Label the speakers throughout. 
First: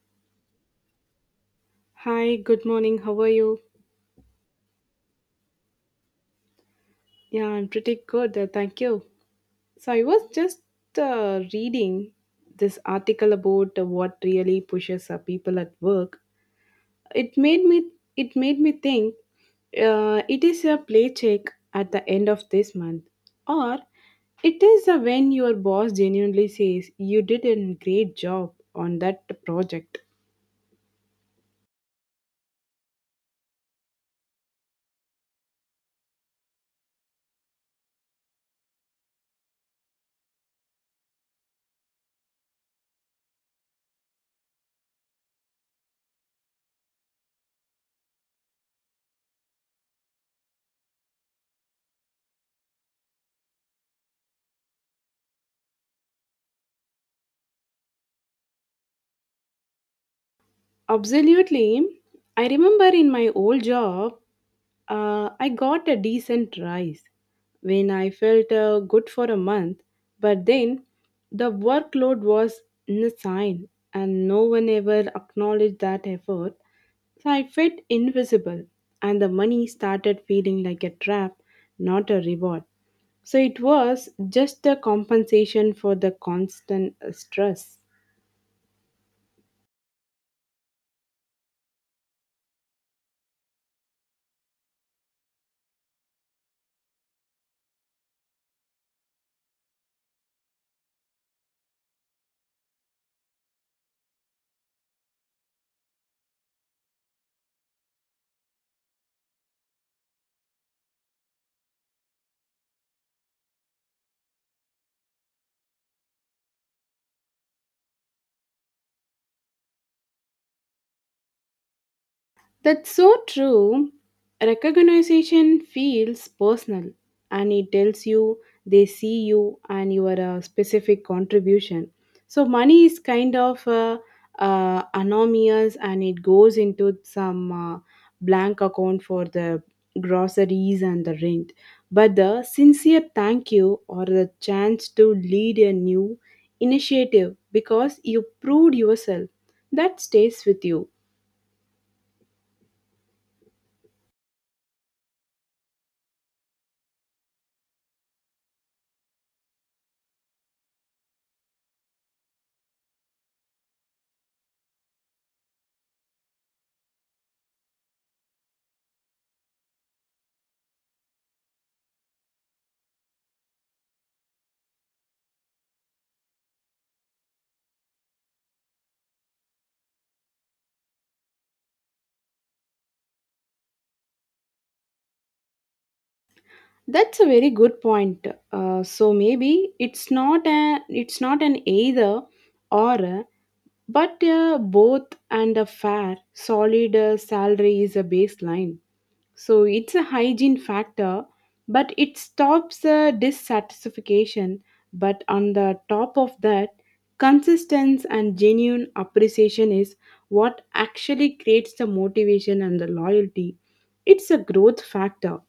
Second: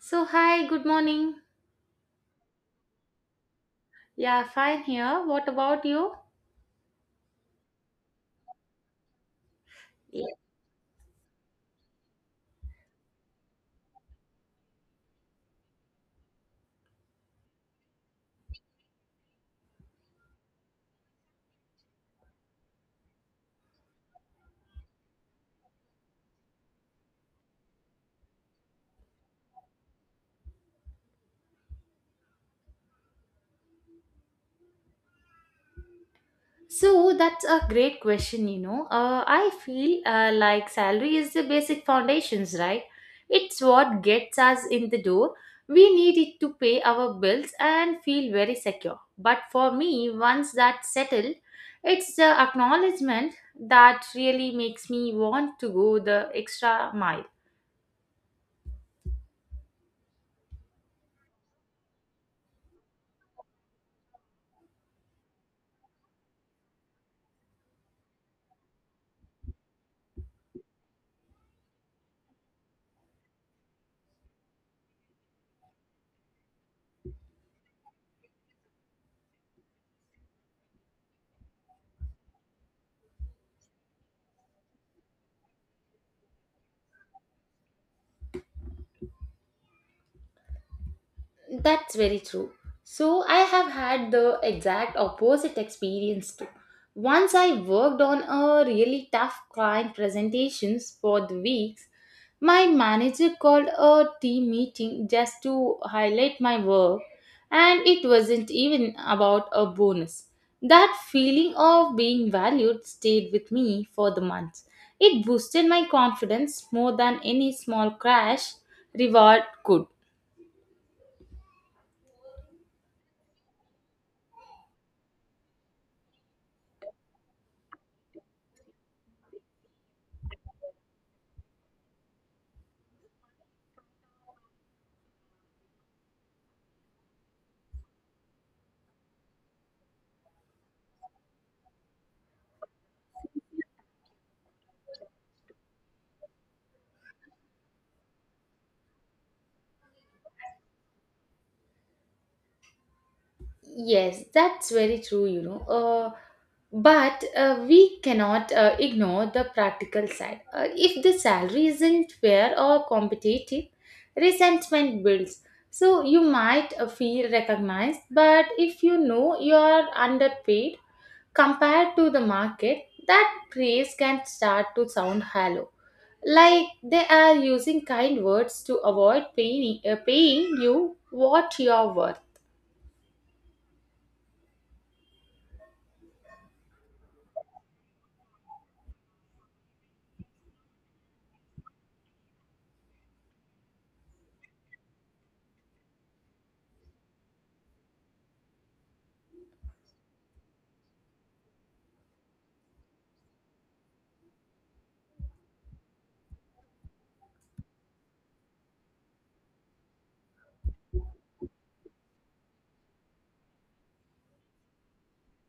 Speaker 1: So, hi, good morning.
Speaker 2: Hi, good morning. How are you?
Speaker 1: Yeah, fine here. What about you?
Speaker 2: Yeah, I'm pretty good. Thank you. So, I
Speaker 1: Yeah.
Speaker 2: was just uh, reading this article about what really pushes people at work. It made me it made me think it is a play check at the end of this month, or it is when your boss genuinely says you did a great job on that project.
Speaker 1: So, that's a great question. I feel like salary is the basic foundations, right? It's what gets us in the door. We need it to pay our bills and feel very secure. But for me, once that's settled, it's the acknowledgement that really makes me want to go the extra mile.
Speaker 2: Absolutely. I remember in my old job, I got a decent rise when I felt good for a month, but then the workload was insane and no one ever acknowledged that effort. So I felt invisible, and the money started feeling like a trap, not a reward. So it was just a compensation for the constant stress.
Speaker 1: That's very true. So, I have had the exact opposite experience too. Once I worked on a really tough client presentations for the weeks, my manager called a team meeting just to highlight my work, and it wasn't even about a bonus. That feeling of being valued stayed with me for the months. It boosted my confidence more than any small crash reward could.
Speaker 2: That's so true. Recognition feels personal and it tells you they see you and your specific contribution. So, money is kind of anonymous and it goes into some blank account for the groceries and the rent. But the sincere thank you or the chance to lead a new initiative because you proved yourself, that stays with you.
Speaker 1: Yes, that's very true. But we cannot ignore the practical side. If the salary isn't fair or competitive, resentment builds. So you might feel recognized, but if you know you are underpaid compared to the market, that praise can start to sound hollow. Like they are using kind words to avoid paying you what you are worth.
Speaker 2: That's a very good point. So maybe it's not an either or, but both. And a fair solid salary is a baseline. So it's a hygiene factor, but it stops dissatisfaction. But on the top of that, consistency and genuine appreciation is what actually creates the motivation and the loyalty. It's a growth factor.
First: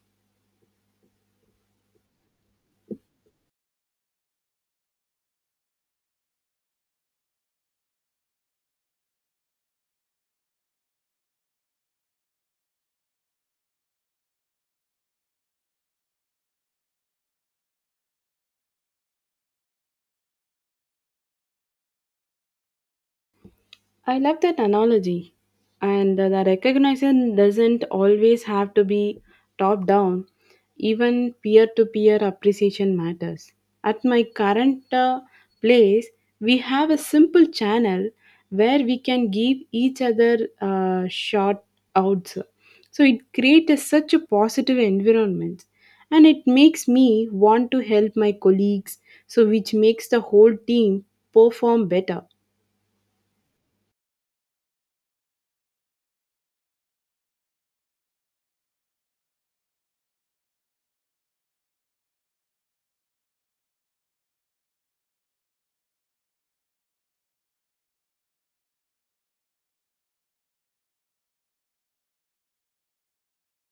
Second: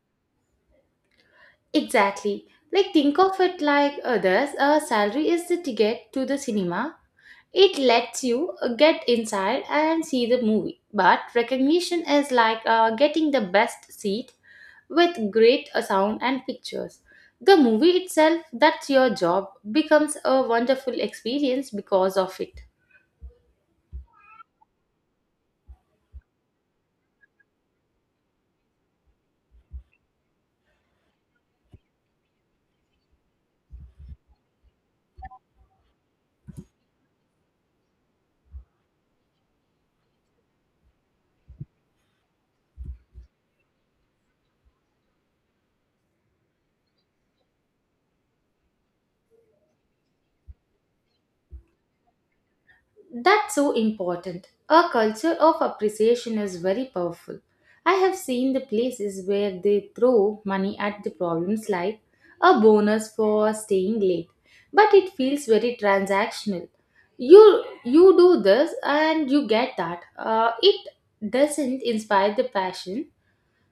Speaker 1: Exactly. Like think of it like others, a salary is the ticket to the cinema. It lets you get inside and see the movie. But recognition is like getting the best seat with great sound and pictures. The movie itself, that's your job, becomes a wonderful experience because of it.
Speaker 2: I love that analogy. And the recognition doesn't always have to be top down, even peer to peer appreciation matters. At my current place, we have a simple channel where we can give each other shout outs. So it creates a- such a positive environment, and it makes me want to help my colleagues, so which makes the whole team perform better.
Speaker 1: That's so important. A culture of appreciation is very powerful. I have seen the places where they throw money at the problems like a bonus for staying late, but it feels very transactional. You do this and you get that. It doesn't inspire the passion,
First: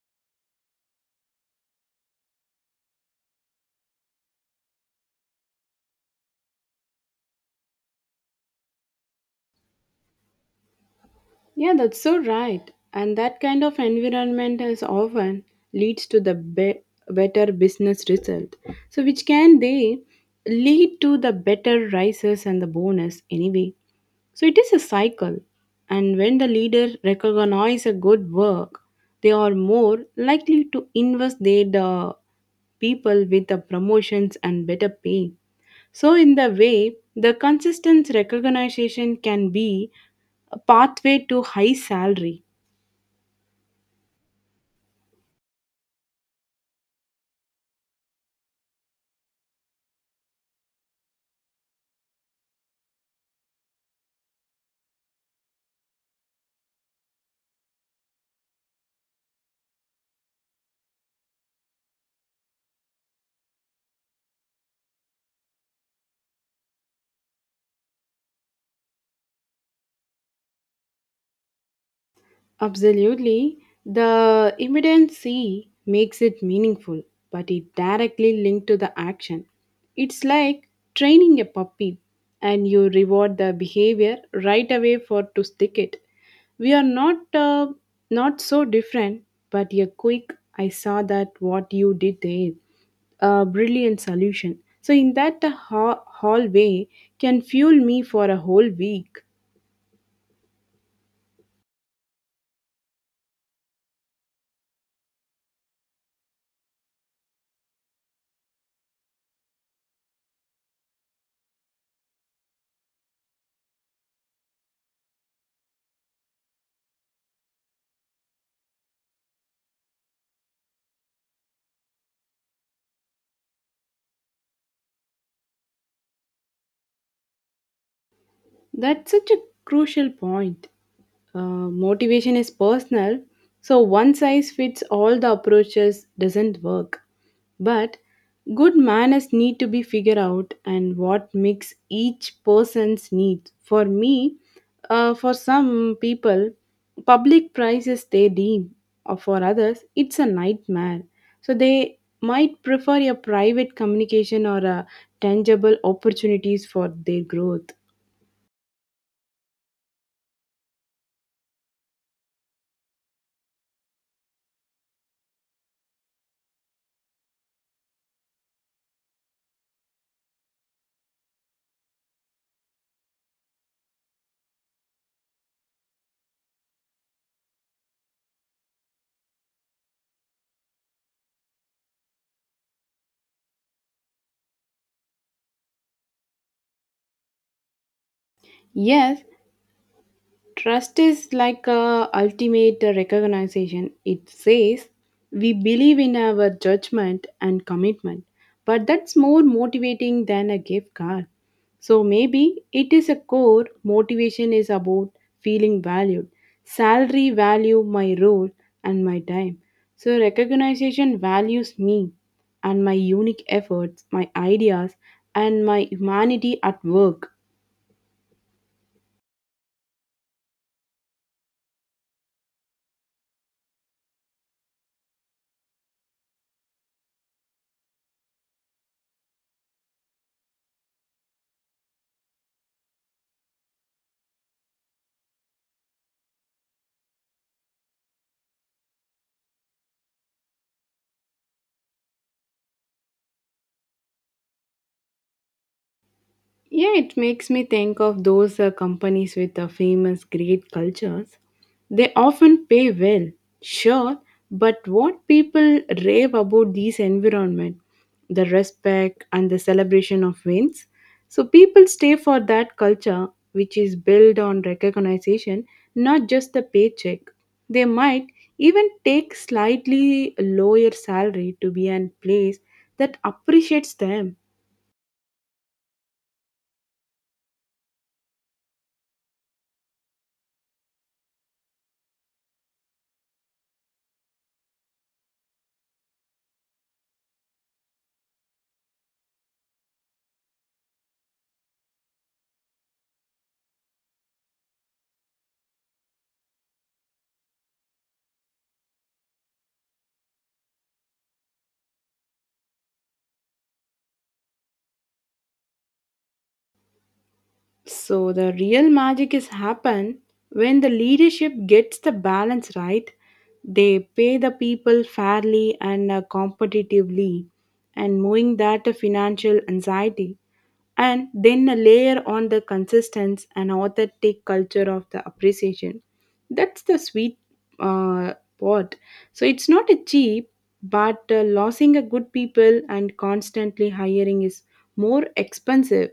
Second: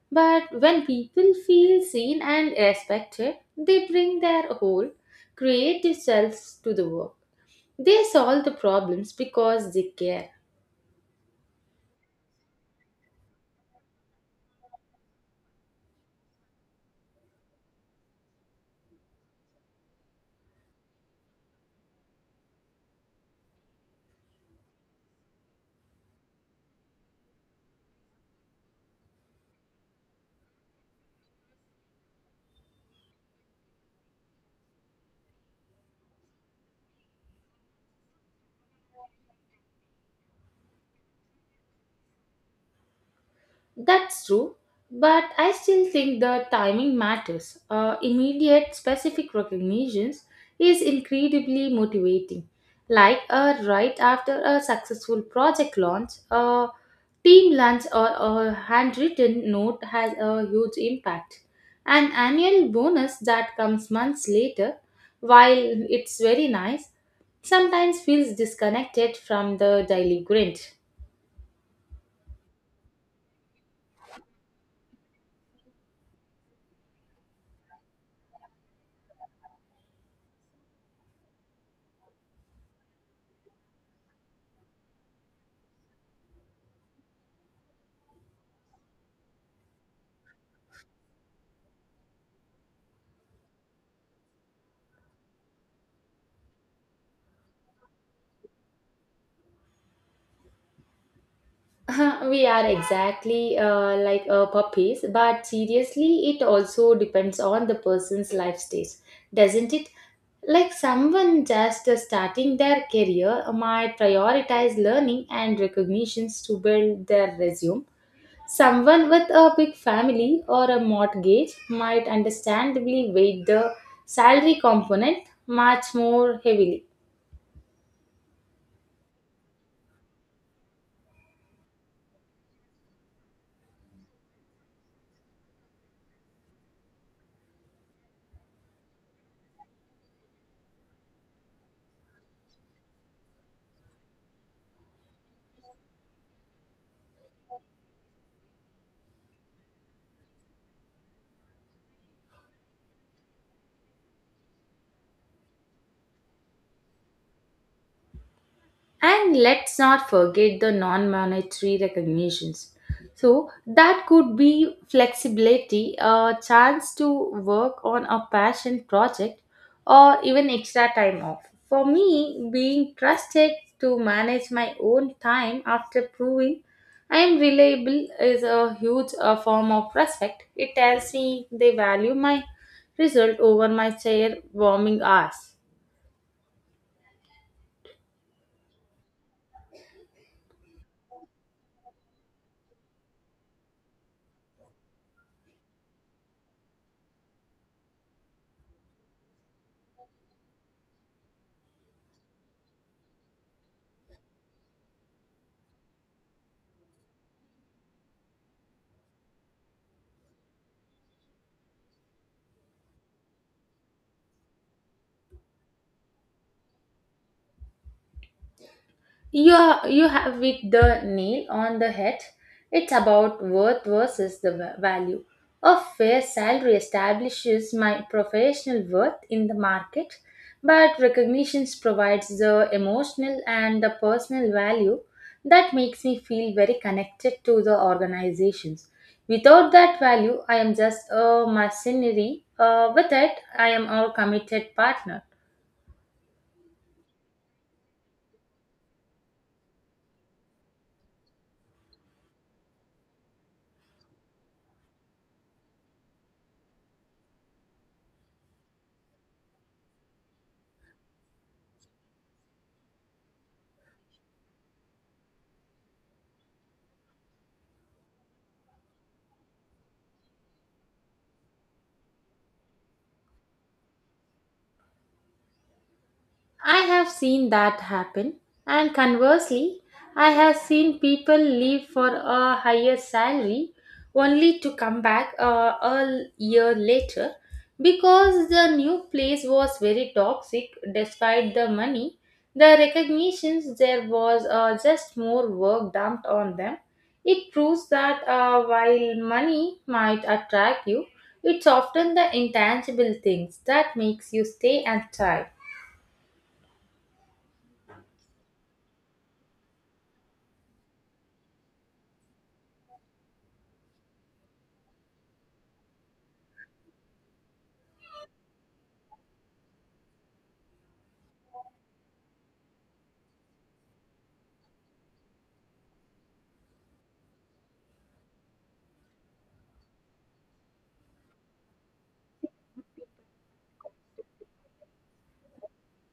Speaker 1: but when people feel seen and respected, they bring their whole creative selves to the work. They solve the problems because they care.
Speaker 2: Yeah, that's so right. And that kind of environment is often leads to the be- better business result. So which can they lead to the better rises and the bonus anyway. So it is a cycle. And when the leader recognize a good work, they are more likely to invest their the people with the promotions and better pay. So, in the way, the consistent recognition can be a pathway to high salary.
Speaker 1: That's true. But I still think the timing matters. Immediate, specific recognitions is incredibly motivating. Like right after a successful project launch, a team lunch or a handwritten note has a huge impact. An annual bonus that comes months later, while it's very nice, sometimes feels disconnected from the daily grind.
Speaker 2: Absolutely. The immediacy makes it meaningful, but it directly linked to the action. It's like training a puppy, and you reward the behavior right away for to stick it. We are not so different, but a quick I saw that what you did there, a brilliant solution. So in that the ha- hallway can fuel me for a whole week.
Speaker 1: we are exactly like puppies, but seriously, it also depends on the person's life stage, doesn't it? Like someone just starting their career might prioritize learning and recognitions to build their resume. Someone with a big family or a mortgage might understandably weight the salary component much more heavily.
Speaker 2: That's such a crucial point. Uh, Motivation is personal, so one size fits all the approaches doesn't work. But good manners need to be figured out and what makes each person's needs. For me, for some people, public prices they deem, or for others, it's a nightmare. So they might prefer a private communication or a tangible opportunities for their growth.
Speaker 1: And let's not forget the non monetary recognitions. So, that could be flexibility, a chance to work on a passion project, or even extra time off. For me, being trusted to manage my own time after proving I am reliable is a huge form of respect. It tells me they value my result over my chair warming hours.
Speaker 2: Yes, trust is like a ultimate recognition. It says we believe in our judgment and commitment, but that's more motivating than a gift card. So maybe it is a core motivation is about feeling valued, salary value my role and my time. So recognition values me and my unique efforts, my ideas and my humanity at work.
Speaker 1: You have hit the nail on the head. It's about worth versus the value. A fair salary establishes my professional worth in the market, but recognition provides the emotional and the personal value that makes me feel very connected to the organizations. Without that value, I am just a mercenary. With it, I am a committed partner.
Speaker 2: Yeah, it makes me think of those companies with famous great cultures. They often pay well, sure, but what people rave about these environment, the respect and the celebration of wins. So people stay for that culture which is built on recognition, not just the paycheck. They might even take slightly lower salary to be in place that appreciates them.
Speaker 1: I have seen that happen, and conversely, I have seen people leave for a higher salary only to come back a year later because the new place was very toxic despite the money. The recognitions there was just more work dumped on them. It proves that while money might attract you, it's often the intangible things that makes you stay and thrive.
Speaker 2: So the real magic is happen when the leadership gets the balance right. They pay the people fairly and competitively, and moving that to financial anxiety, and then a layer on the consistency and authentic culture of the appreciation. That's the sweet uh, part. So it's not a cheap, but losing a good people and constantly hiring is more expensive.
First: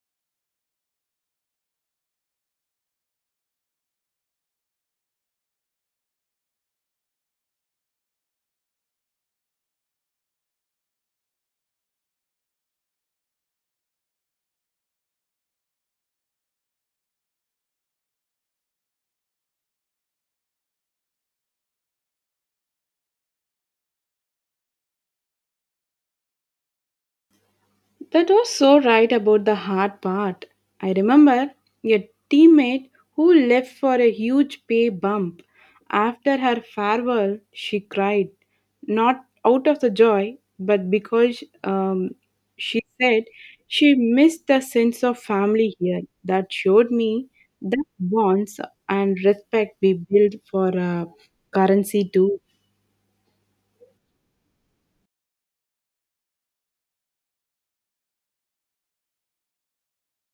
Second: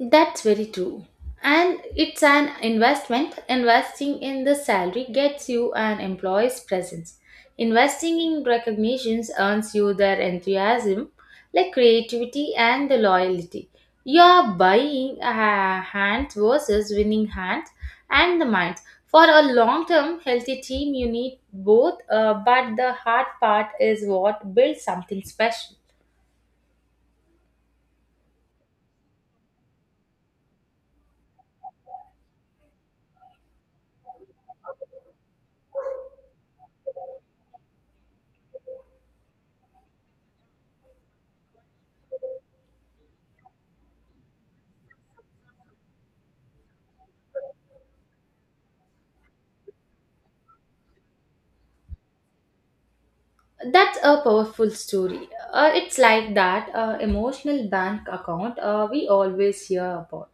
Speaker 1: That's very true. And it's an investment. Investing in the salary gets you an employee's presence. Investing in recognitions earns you their enthusiasm, like creativity and the loyalty. You are buying hands versus winning hands and the minds. For a long term healthy team, you need both, but the hard part is what builds something special.
Speaker 2: That was so right about the hard part. I remember a teammate who left for a huge pay bump. After her farewell, she cried, not out of the joy, but because she said she missed the sense of family here. That showed me that bonds and respect we build for a currency too.
Speaker 1: That's a powerful story. It's like that emotional bank account we always hear about.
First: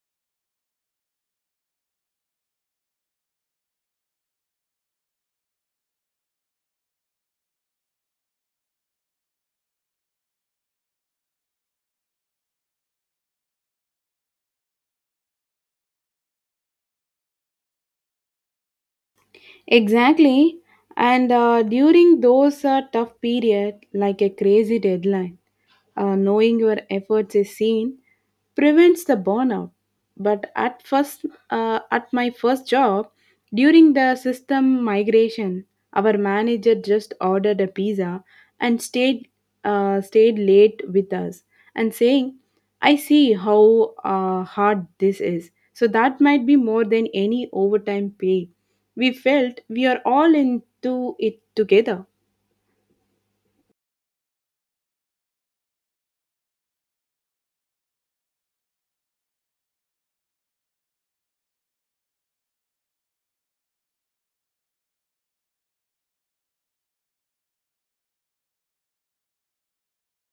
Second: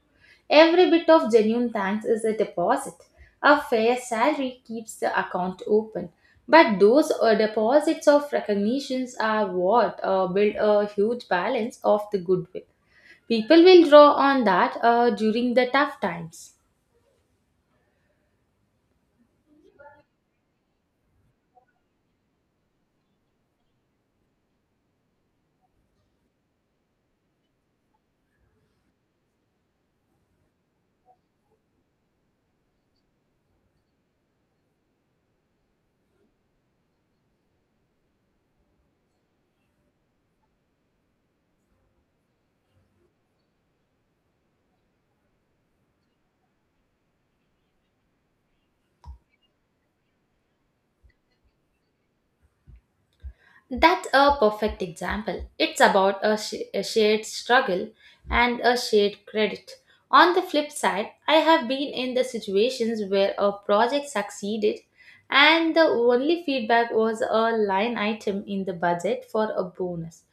Speaker 1: Every bit of genuine thanks is a deposit. A fair salary keeps the account open. But those deposits of recognitions are what build a huge balance of the goodwill. People will draw on that during the tough times.
Speaker 2: Exactly. And during those tough period, like a crazy deadline, knowing your efforts is seen prevents the burnout, but at first at my first job during the system migration, our manager just ordered a pizza and stayed late with us and saying I see how hard this is, so that might be more than any overtime pay. We felt we are all into it together.
Speaker 1: That's a perfect example. It's about a shared struggle and a shared credit. On the flip side, I have been in the situations where a project succeeded and the only feedback was a line item in the budget for a bonus.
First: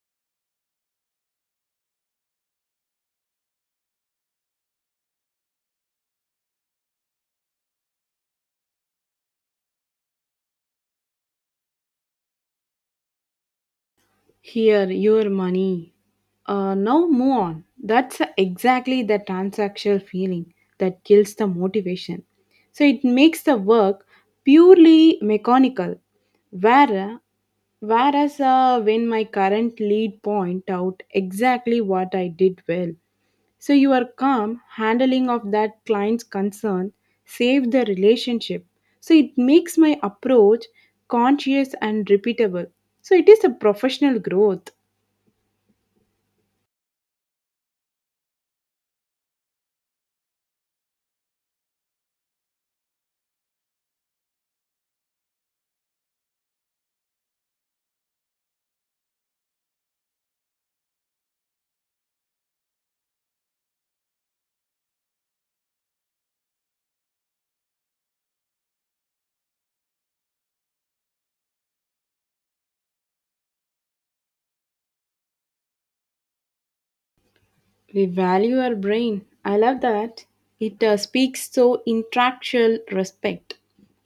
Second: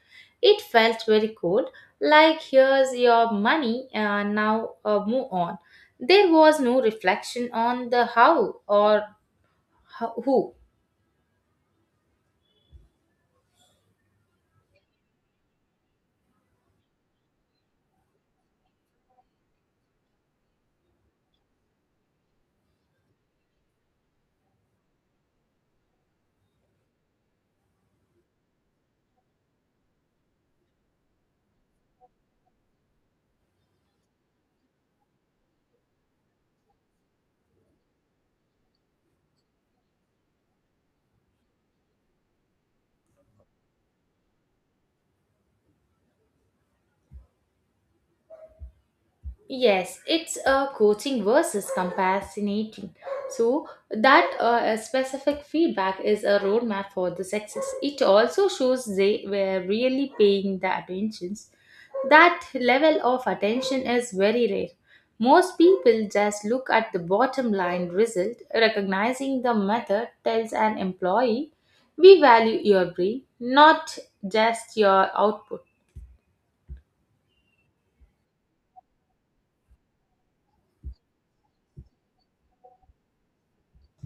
Speaker 1: It felt very cold, like here's your money, now move on. There was no reflection on the how or who.
Speaker 2: Here, your money. Now move on. That's exactly the transactional feeling that kills the motivation. So it makes the work purely mechanical. Where, whereas when my current lead point out exactly what I did well, so your calm handling of that client's concern saved the relationship. So it makes my approach conscious and repeatable. So it is a professional growth.
Speaker 1: Yes, it's coaching versus compassionating. So that specific feedback is a roadmap for the success. It also shows they were really paying the attentions. That level of attention is very rare. Most people just look at the bottom line result. Recognizing the method tells an employee, we value your brain, not just your output.
Speaker 2: We value our brain. I love that. It speaks so intellectual respect.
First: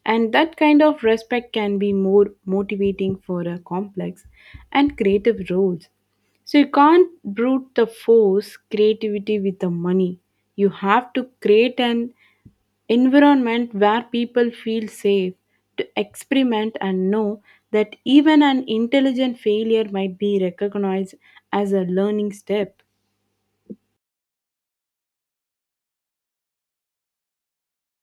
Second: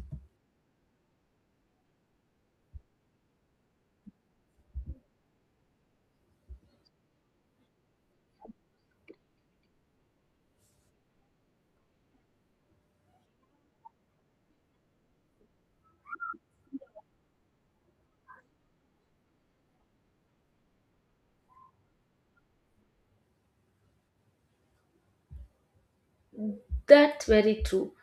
Speaker 2: And that kind of respect can be more motivating for a complex and creative roles. So you can't brute the force creativity with the money. You have to create an environment where people feel safe to experiment and know that even an intelligent failure might be recognized as a learning step.
Speaker 1: That's very true.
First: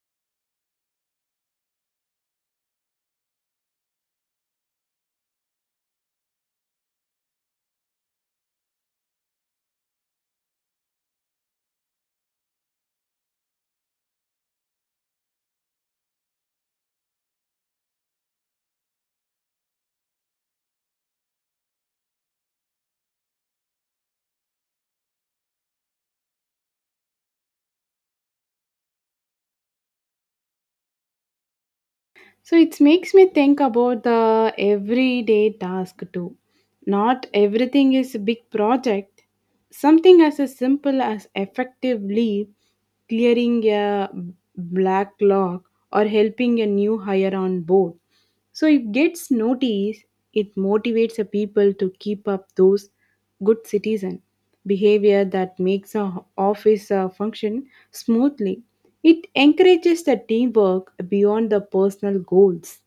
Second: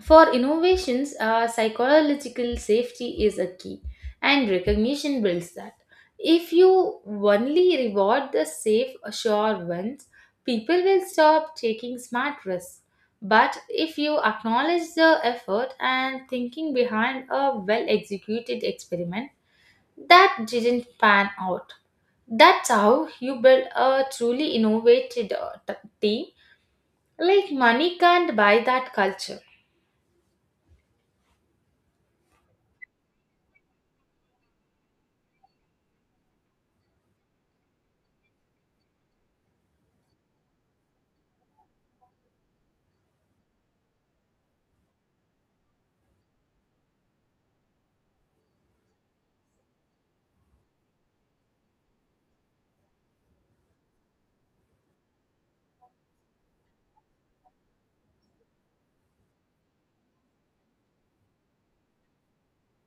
Speaker 1: For innovations, psychological safety is a key, and recognition builds that. If you only reward the safe, sure ones, people will stop taking smart risks. But if you acknowledge the effort and thinking behind a well executed experiment that didn't pan out, that's how you build a truly innovative team. Like, money can't buy that culture.
Speaker 2: So it makes me think about the everyday task too. Not everything is a big project. Something as a simple as effectively clearing a backlog or helping a new hire on board. So it gets noticed, it motivates the people to keep up those good citizen behavior that makes a ho- office function smoothly. It encourages the teamwork beyond the personal goals.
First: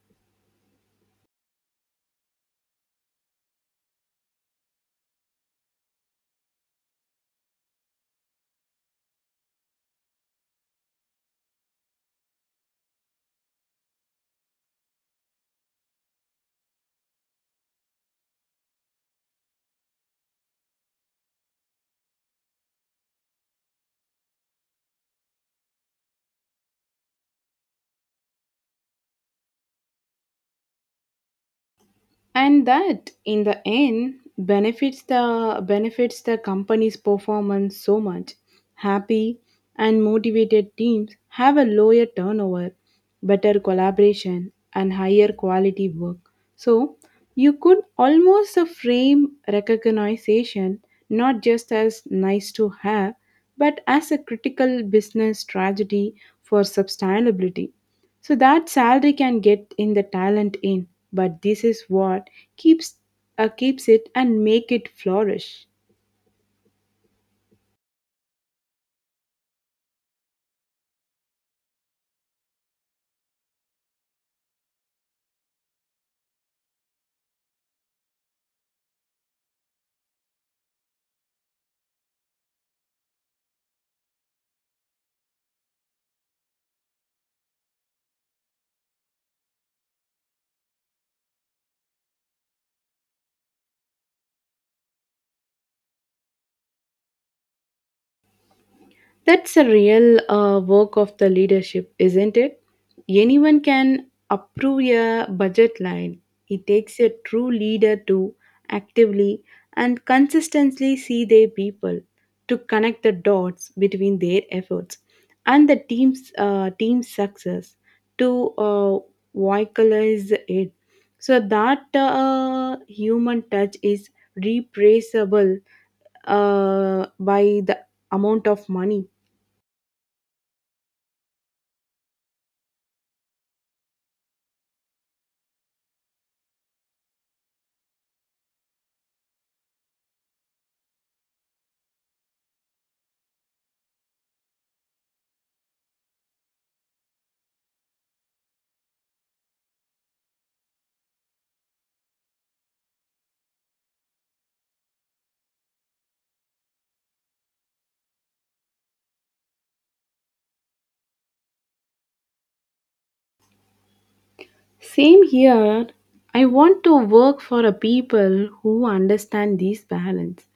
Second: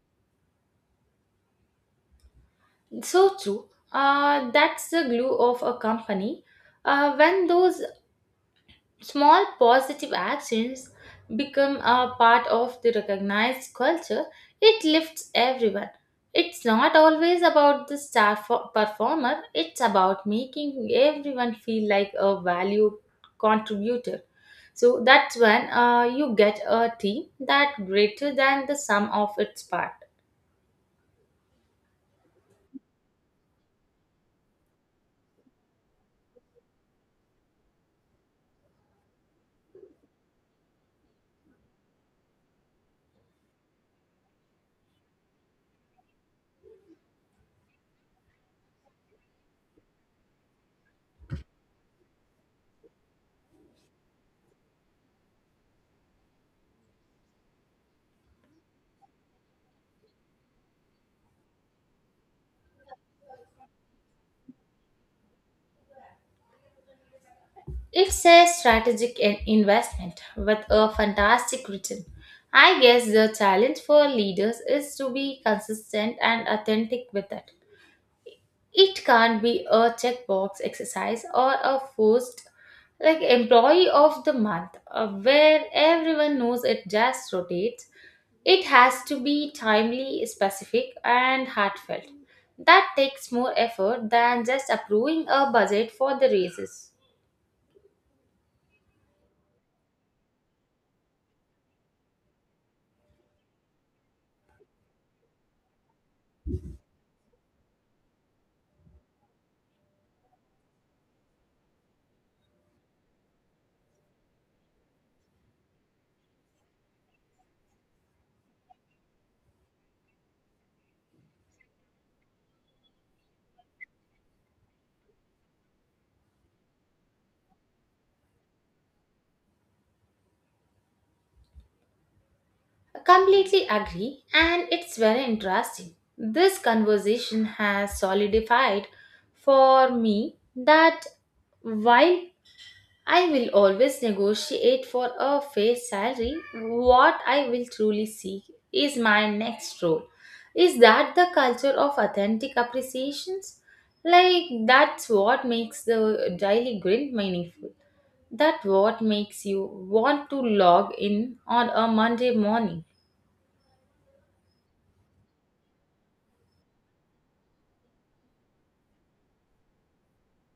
Speaker 1: So true. That's the glue of a company. When those small positive actions become a part of the recognized culture, it lifts everyone. It's not always about the star performer, it's about making everyone feel like a valued contributor. So that's when you get a team that greater than the sum of its parts.
Speaker 2: And that in the end benefits the company's performance so much. Happy and motivated teams have a lower turnover, better collaboration and higher quality work. So you could almost frame recognition not just as nice to have, but as a critical business strategy for sustainability. So that salary can get in the talent in, but this is what keeps keeps it and make it flourish.
Speaker 1: It's a strategic investment with a fantastic return. I guess the challenge for leaders is to be consistent and authentic with it. It can't be a checkbox exercise or a forced like employee of the month where everyone knows it just rotates. It has to be timely, specific, and heartfelt. That takes more effort than just approving a budget for the raises.
Speaker 2: That's a real work of the leadership, isn't it? Anyone can approve a budget line. It takes a true leader to actively and consistently see their people, to connect the dots between their efforts and the team's success, to vocalize it. So that human touch is replaceable by the amount of money.
Speaker 1: Completely agree, and it's very interesting. This conversation has solidified for me that while I will always negotiate for a fair salary, what I will truly seek is my next role. Is that the culture of authentic appreciations? Like, that's what makes the daily grind meaningful. That what makes you want to log in on a Monday morning.
Speaker 2: Same here. I want to work for a people who understand this balance,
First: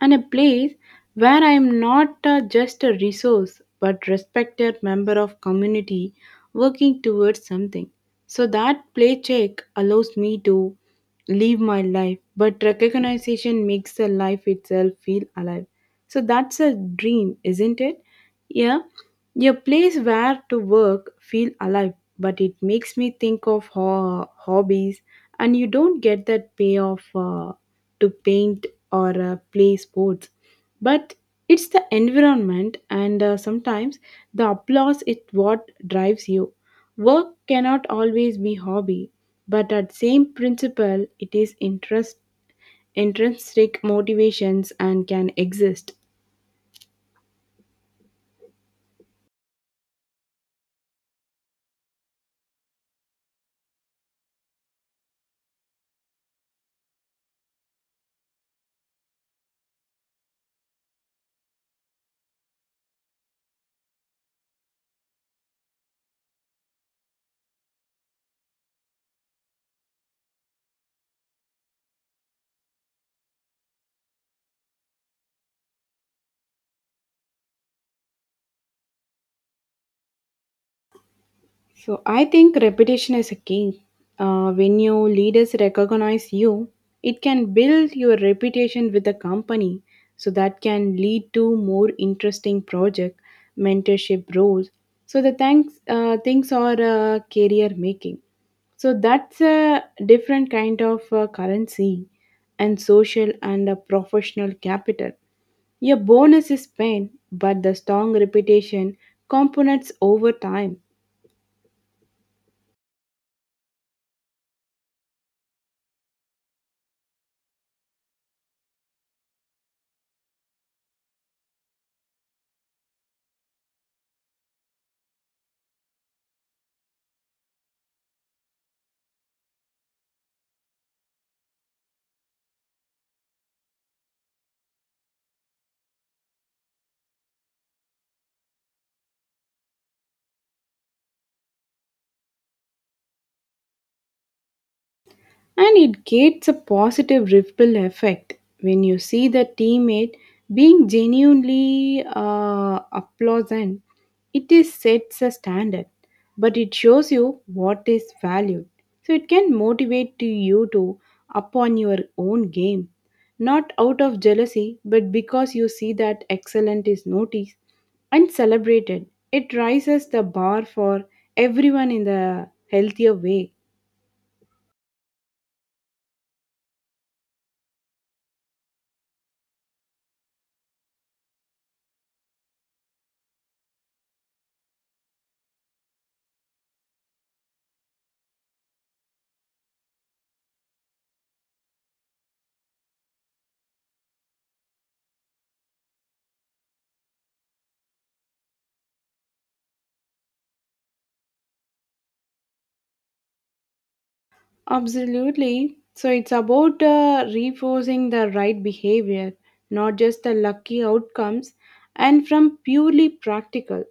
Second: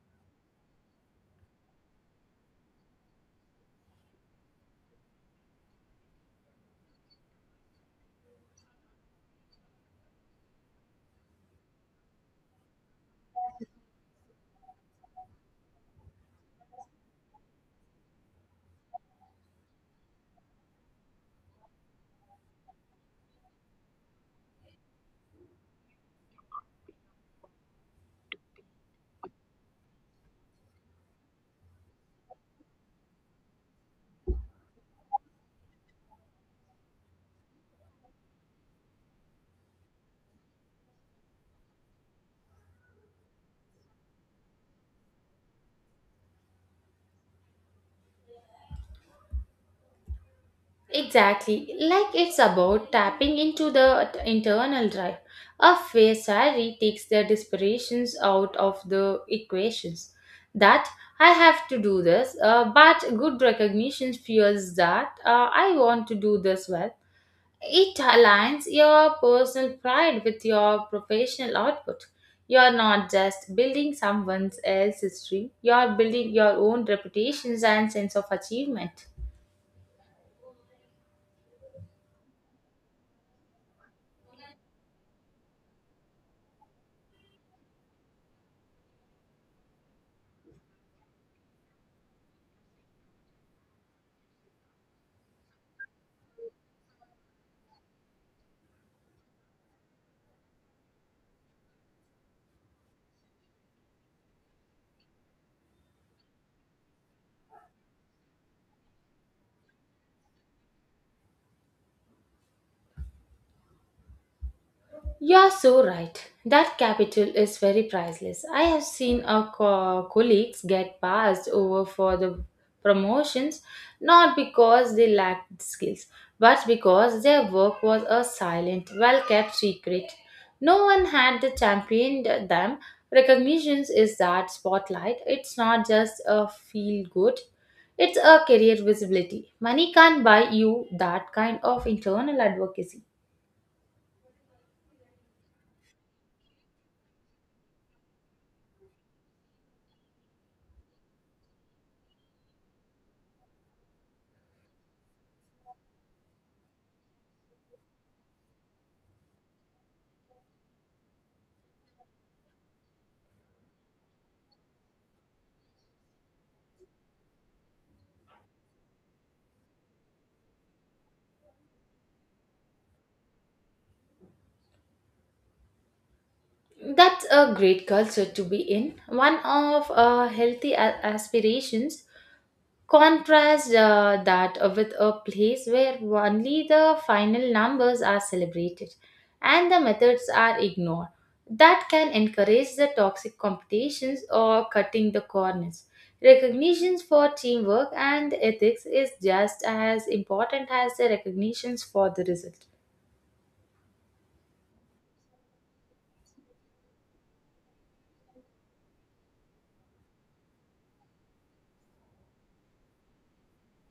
Speaker 2: and a place where I am not just a resource but respected member of community working towards something. So that play check allows me to live my life, but recognition makes the life itself feel alive. So that's a dream, isn't it? Yeah, a place where to work feel alive, but it makes me think of ho- hobbies, and you don't get that payoff to paint or play sports, but it's the environment and sometimes the applause is what drives you. Work cannot always be hobby, but at same principle it is interest intrinsic motivations and can exist.
Speaker 1: Exactly, like it's about tapping into the internal drive. A fair salary takes the desperations out of the equations. That I have to do this, but good recognition fuels that I want to do this well. It aligns your personal pride with your professional output. You're not just building someone else's dream, you're building your own reputations and sense of achievement.
Speaker 2: So I think repetition is a key. When your leaders recognize you, it can build your reputation with the company. So that can lead to more interesting project, mentorship roles. So the thanks, things are career making. So that's a different kind of currency and social and a professional capital. Your bonus is pain, but the strong reputation components over time.
Speaker 1: You are so right. That capital is very priceless. I have seen our colleagues get passed over for the promotions not because they lacked skills, but because their work was a silent, well kept secret. No one had championed them. Recognitions is that spotlight. It's not just a feel good, it's a career visibility. Money can't buy you that kind of internal advocacy.
Speaker 2: And it gets a positive ripple effect when you see the teammate being genuinely pleasant. It is sets a standard, but it shows you what is valued. So it can motivate to you to upon your own game, not out of jealousy, but because you see that excellent is noticed and celebrated. It raises the bar for everyone in the healthier way.
Speaker 1: That's a great culture to be in. One of healthy aspirations. Contrast that with a place where only the final numbers are celebrated and the methods are ignored. That can encourage the toxic competitions or cutting the corners. Recognitions for teamwork and ethics is just as important as the recognitions for the result.
Speaker 2: Absolutely. So it's about reinforcing the right behavior, not just the lucky outcomes, and from purely practical,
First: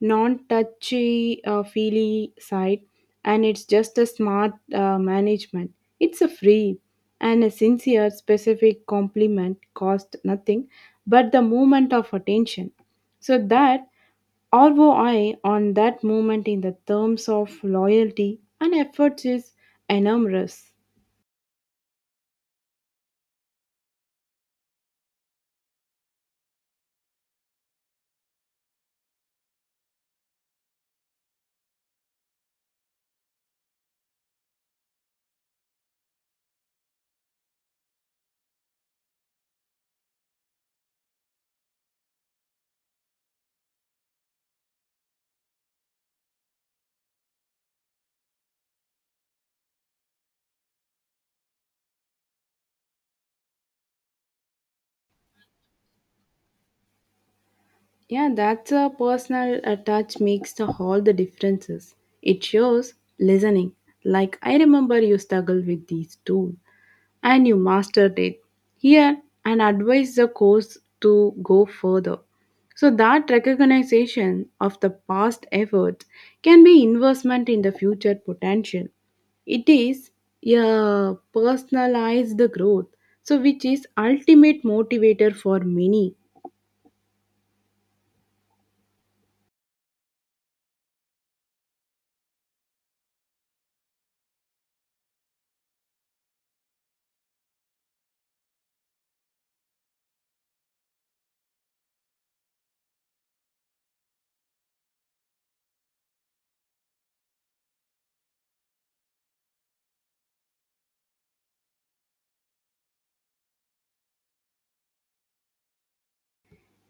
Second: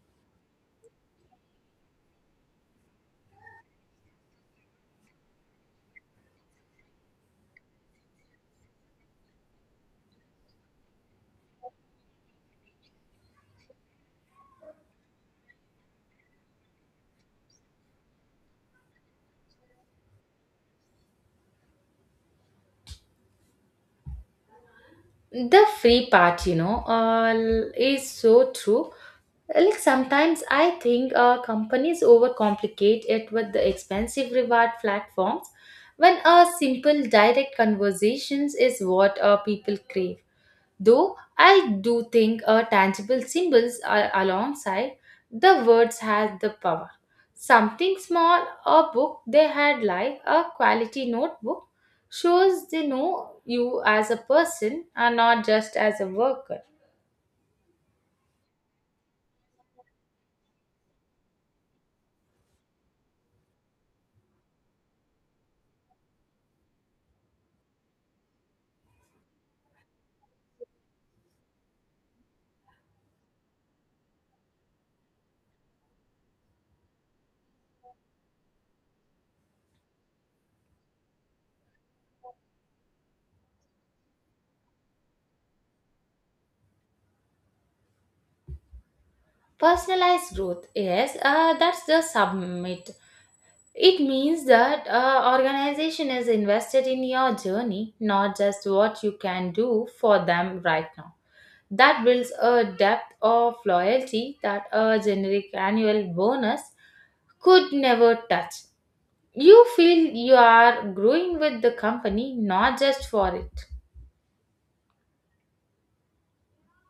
Speaker 2: non touchy feely side. And it's just a smart management. It's a free and a sincere, specific compliment cost nothing but the moment of attention. So that ROI on that movement in the terms of loyalty and efforts is enormous.
Speaker 1: The free part, you know, is so true. Like sometimes I think companies overcomplicate it with the expensive reward platforms when a simple direct conversations is what people crave. Though I do think a tangible symbols alongside the words has the power. Something small, a book they had like a quality notebook shows they know you as a person and not just as a worker.
Speaker 2: Yeah, that's a personal touch makes the, all the differences. It shows listening. Like I remember you struggled with these too. And you mastered it. Here, and advise the course to go further. So that recognition of the past efforts can be investment in the future potential. It is a personalized growth, so which is ultimate motivator for many.
Speaker 1: Personalized growth, yes, that's the summit. It means that organization is invested in your journey, not just what you can do for them right now. That builds a depth of loyalty that a generic annual bonus could never touch. You feel you are growing with the company, not just for it.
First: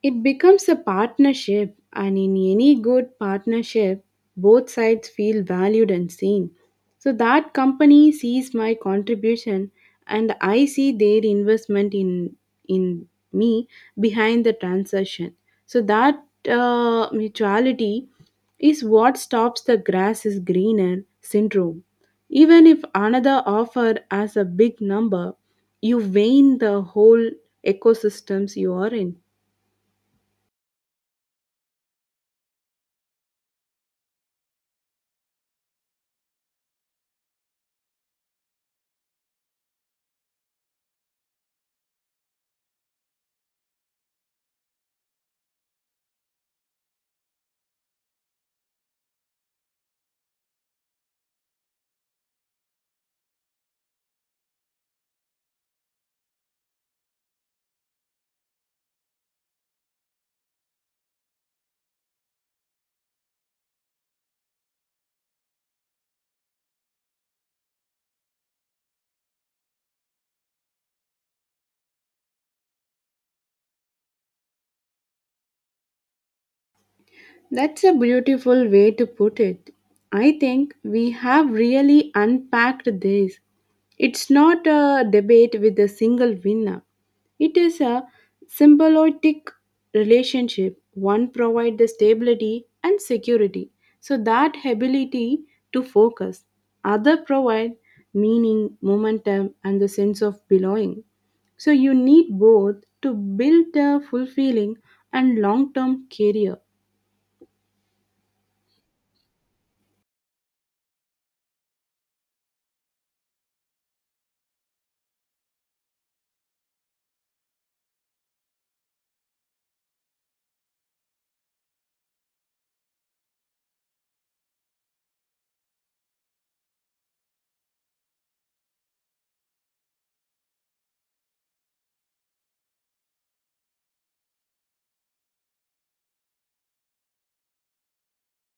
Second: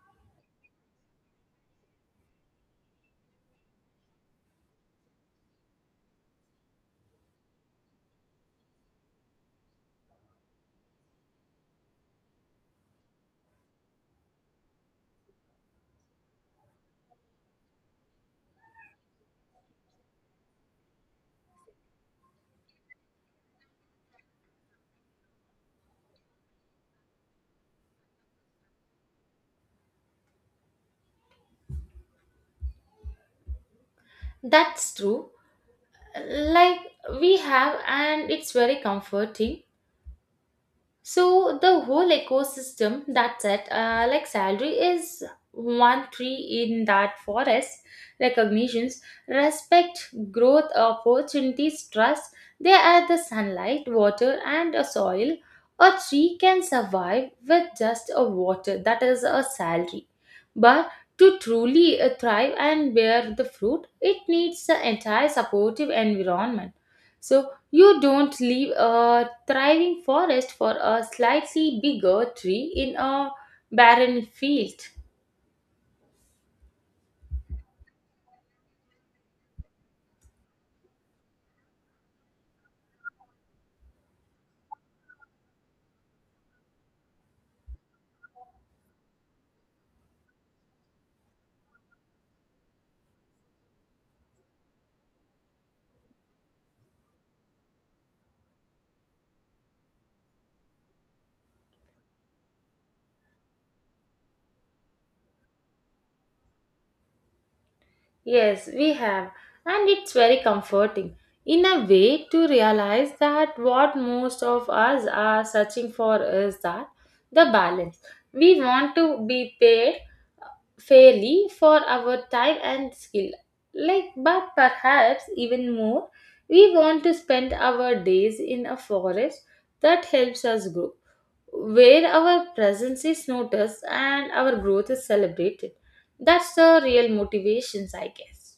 Speaker 2: It becomes a partnership, and in any good partnership, both sides feel valued and seen. So that company sees my contribution, and I see their investment in me behind the transaction. So that mutuality is what stops the grass is greener syndrome. Even if another offer as a big number, you wane the whole ecosystems you are in.
Speaker 1: That's true. Like we have, and it's very comforting. So the whole ecosystem, that's it. Like salary is one tree in that forest. Recognitions, respect, growth, opportunities, trust. They are the sunlight, water, and a soil. A tree can survive with just a water, that is a salary. But to truly thrive and bear the fruit, it needs the entire supportive environment. So you don't leave a thriving forest for a slightly bigger tree in a barren field.
Speaker 2: That's a beautiful way to put it. I think we have really unpacked this. It's not a debate with a single winner. It is a symbiotic relationship. One provides the stability and security, so that ability to focus. Other provide meaning, momentum, and the sense of belonging. So you need both to build a fulfilling and long-term career.
Speaker 1: Yes, we have, and it's very comforting in a way to realize that what most of us are searching for is that the balance. We want to be paid fairly for our time and skill, like, but perhaps even more, we want to spend our days in a forest that helps us grow where our presence is noticed and our growth is celebrated. That's the real motivations, I guess.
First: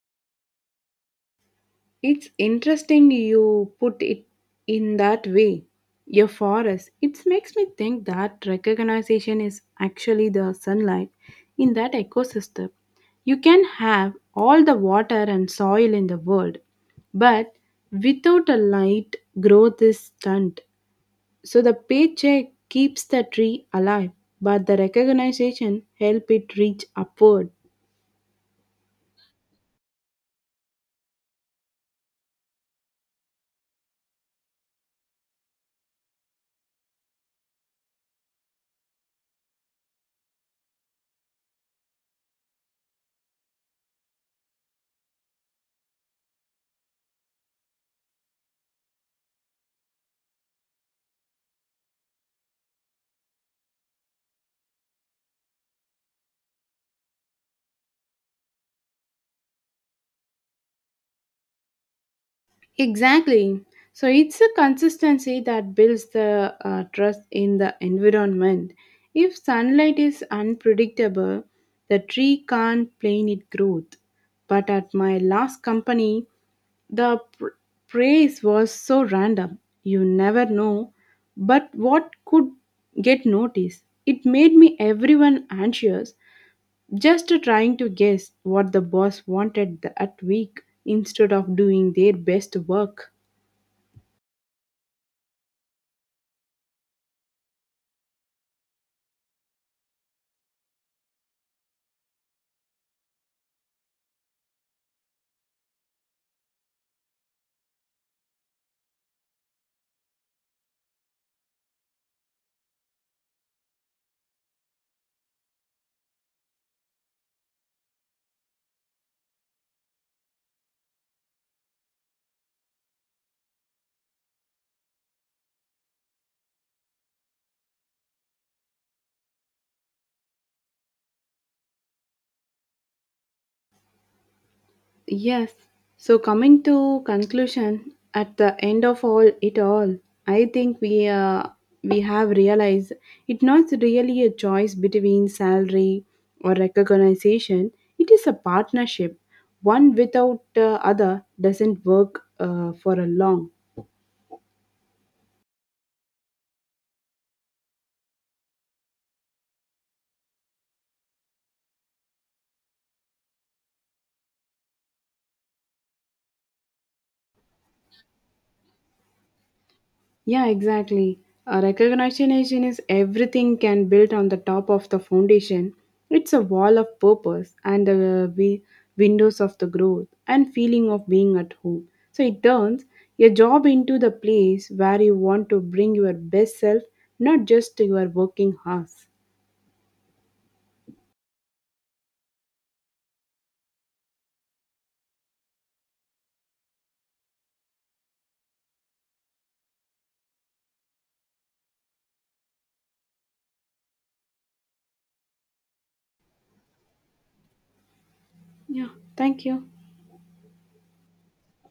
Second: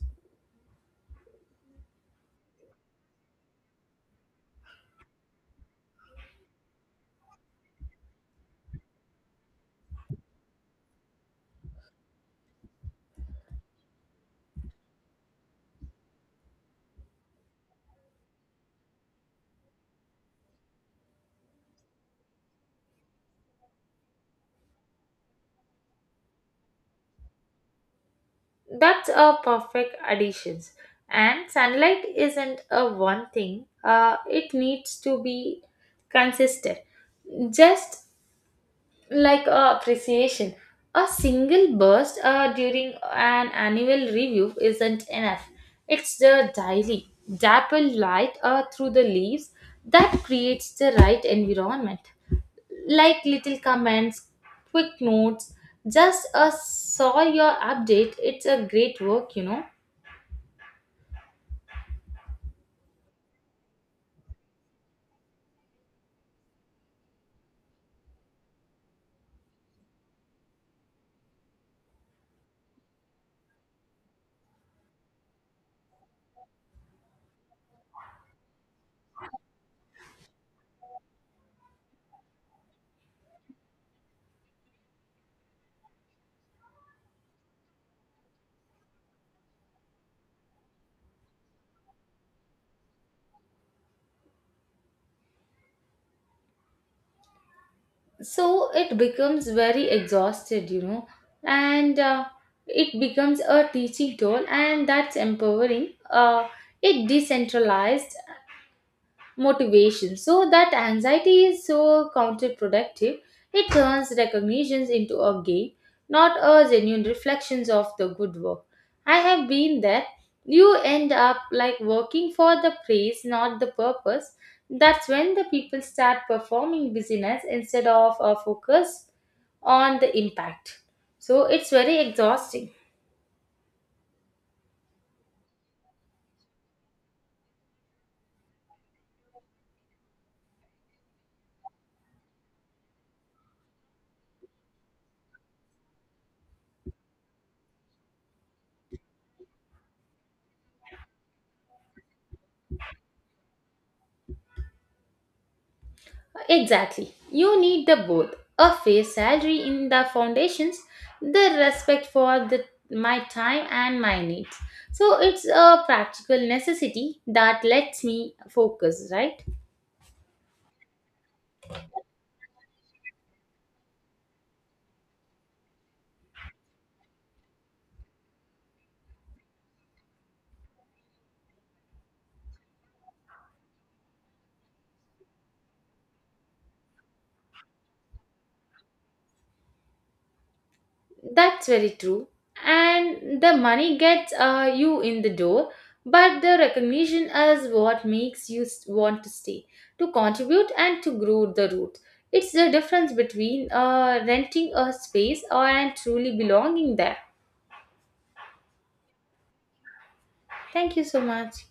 Speaker 2: It's interesting you put it in that way. Your forest. It makes me think that recognition is actually the sunlight in that ecosystem. You can have all the water and soil in the world, but without a light, growth is stunned. So the paycheck keeps the tree alive, but the recognition help it reach upward.
Speaker 1: That's a perfect additions. And sunlight isn't a one thing. It needs to be consistent. Just like appreciation. A single burst during an annual review isn't enough. It's the daily, dapple light through the leaves that creates the right environment. Like little comments, quick notes, just a saw your update. It's a great work, you know.
Speaker 2: Exactly. So it's a consistency that builds the trust in the environment. If sunlight is unpredictable, the tree can't plan its growth. But at my last company, the praise was so random. You never know, but what could get noticed? It made me everyone anxious, just trying to guess what the boss wanted that week instead of doing their best work.
Speaker 1: So it becomes very exhausted, you know and it becomes a teaching tool and that's empowering, it decentralized motivation. So that anxiety is so counterproductive. It turns recognitions into a game, not a genuine reflections of the good work. I have been there. You end up like working for the praise, not the purpose. That's when the people start performing business instead of a focus on the impact. So it's very exhausting.
Speaker 2: Yes. So coming to conclusion, at the end of all it all, I think we have realized it's not really a choice between salary or recognition. It is a partnership. One without the other doesn't work for a long.
Speaker 1: Exactly. You need the both a fair salary in the foundations, the respect for the, my time and my needs. So it's a practical necessity that lets me focus, right?
Speaker 2: Yeah, exactly. A recognition is everything can build on the top of the foundation. It's a wall of purpose and the windows of the growth and feeling of being at home. So it turns your job into the place where you want to bring your best self, not just to your working hours.
Speaker 1: That's very true. And the money gets you in the door, but the recognition is what makes you want to stay, to contribute, and to grow the root. It's the difference between renting a space or and truly belonging there.
Speaker 2: Yeah, thank you.
Speaker 1: Thank you so much.